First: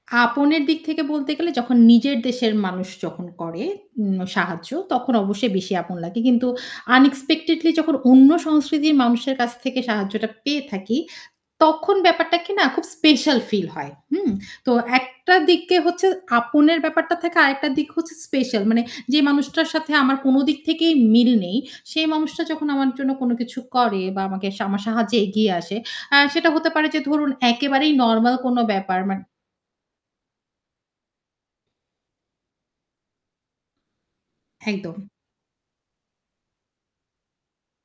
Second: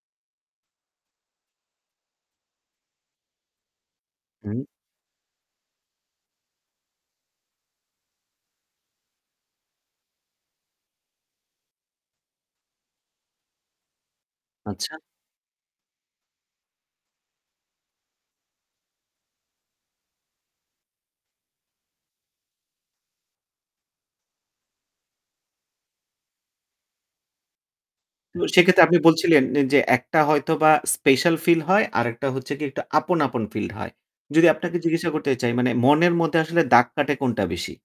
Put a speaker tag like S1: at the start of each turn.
S1: আপনের দিক থেকে বলতে গেলে যখন নিজের দেশের মানুষ যখন করে উ
S2: হুম।
S1: সাহায্য তখন অবশ্যই বেশি আপন লাগে। কিন্তু আনএক্সপেক্টেডলি যখন অন্য সংস্কৃতির মানুষের কাছ থেকে সাহায্যটা পেয়ে থাকি, তখন ব্যাপারটাকে না খুব স্পেশাল ফিল হয়। হুম? তো
S2: আচ্ছা।
S1: একটা দিকে হচ্ছে আপনের ব্যাপারটা থেকে আরেকটা দিক হচ্ছে স্পেশাল। মানে যে মানুষটার সাথে আমার কোনো দিক থেকেই মিল নেই, সেই মানুষটা যখন আমার জন্য কোনো কিছু করে বা আমাকে আমার সাহায্যে এগিয়ে আসে, আ সেটা হতে পারে যে ধরুন একেবারেই নরমাল
S2: তো
S1: কোনো
S2: সেক্ষেত্রে আপনি
S1: ব্যাপার মানে
S2: বলছিলেন নে যে একটা হয়তোবা স্পেশাল ফিল হয়। আরেকটা হচ্ছে কি আপন, আপন ফিল হয়। যদি আপনাকে
S1: একদম।
S2: জিজ্ঞাসা করতে চাই মানে মনের মধ্যে আসলে দাগ কাটে কোনটা বেশি?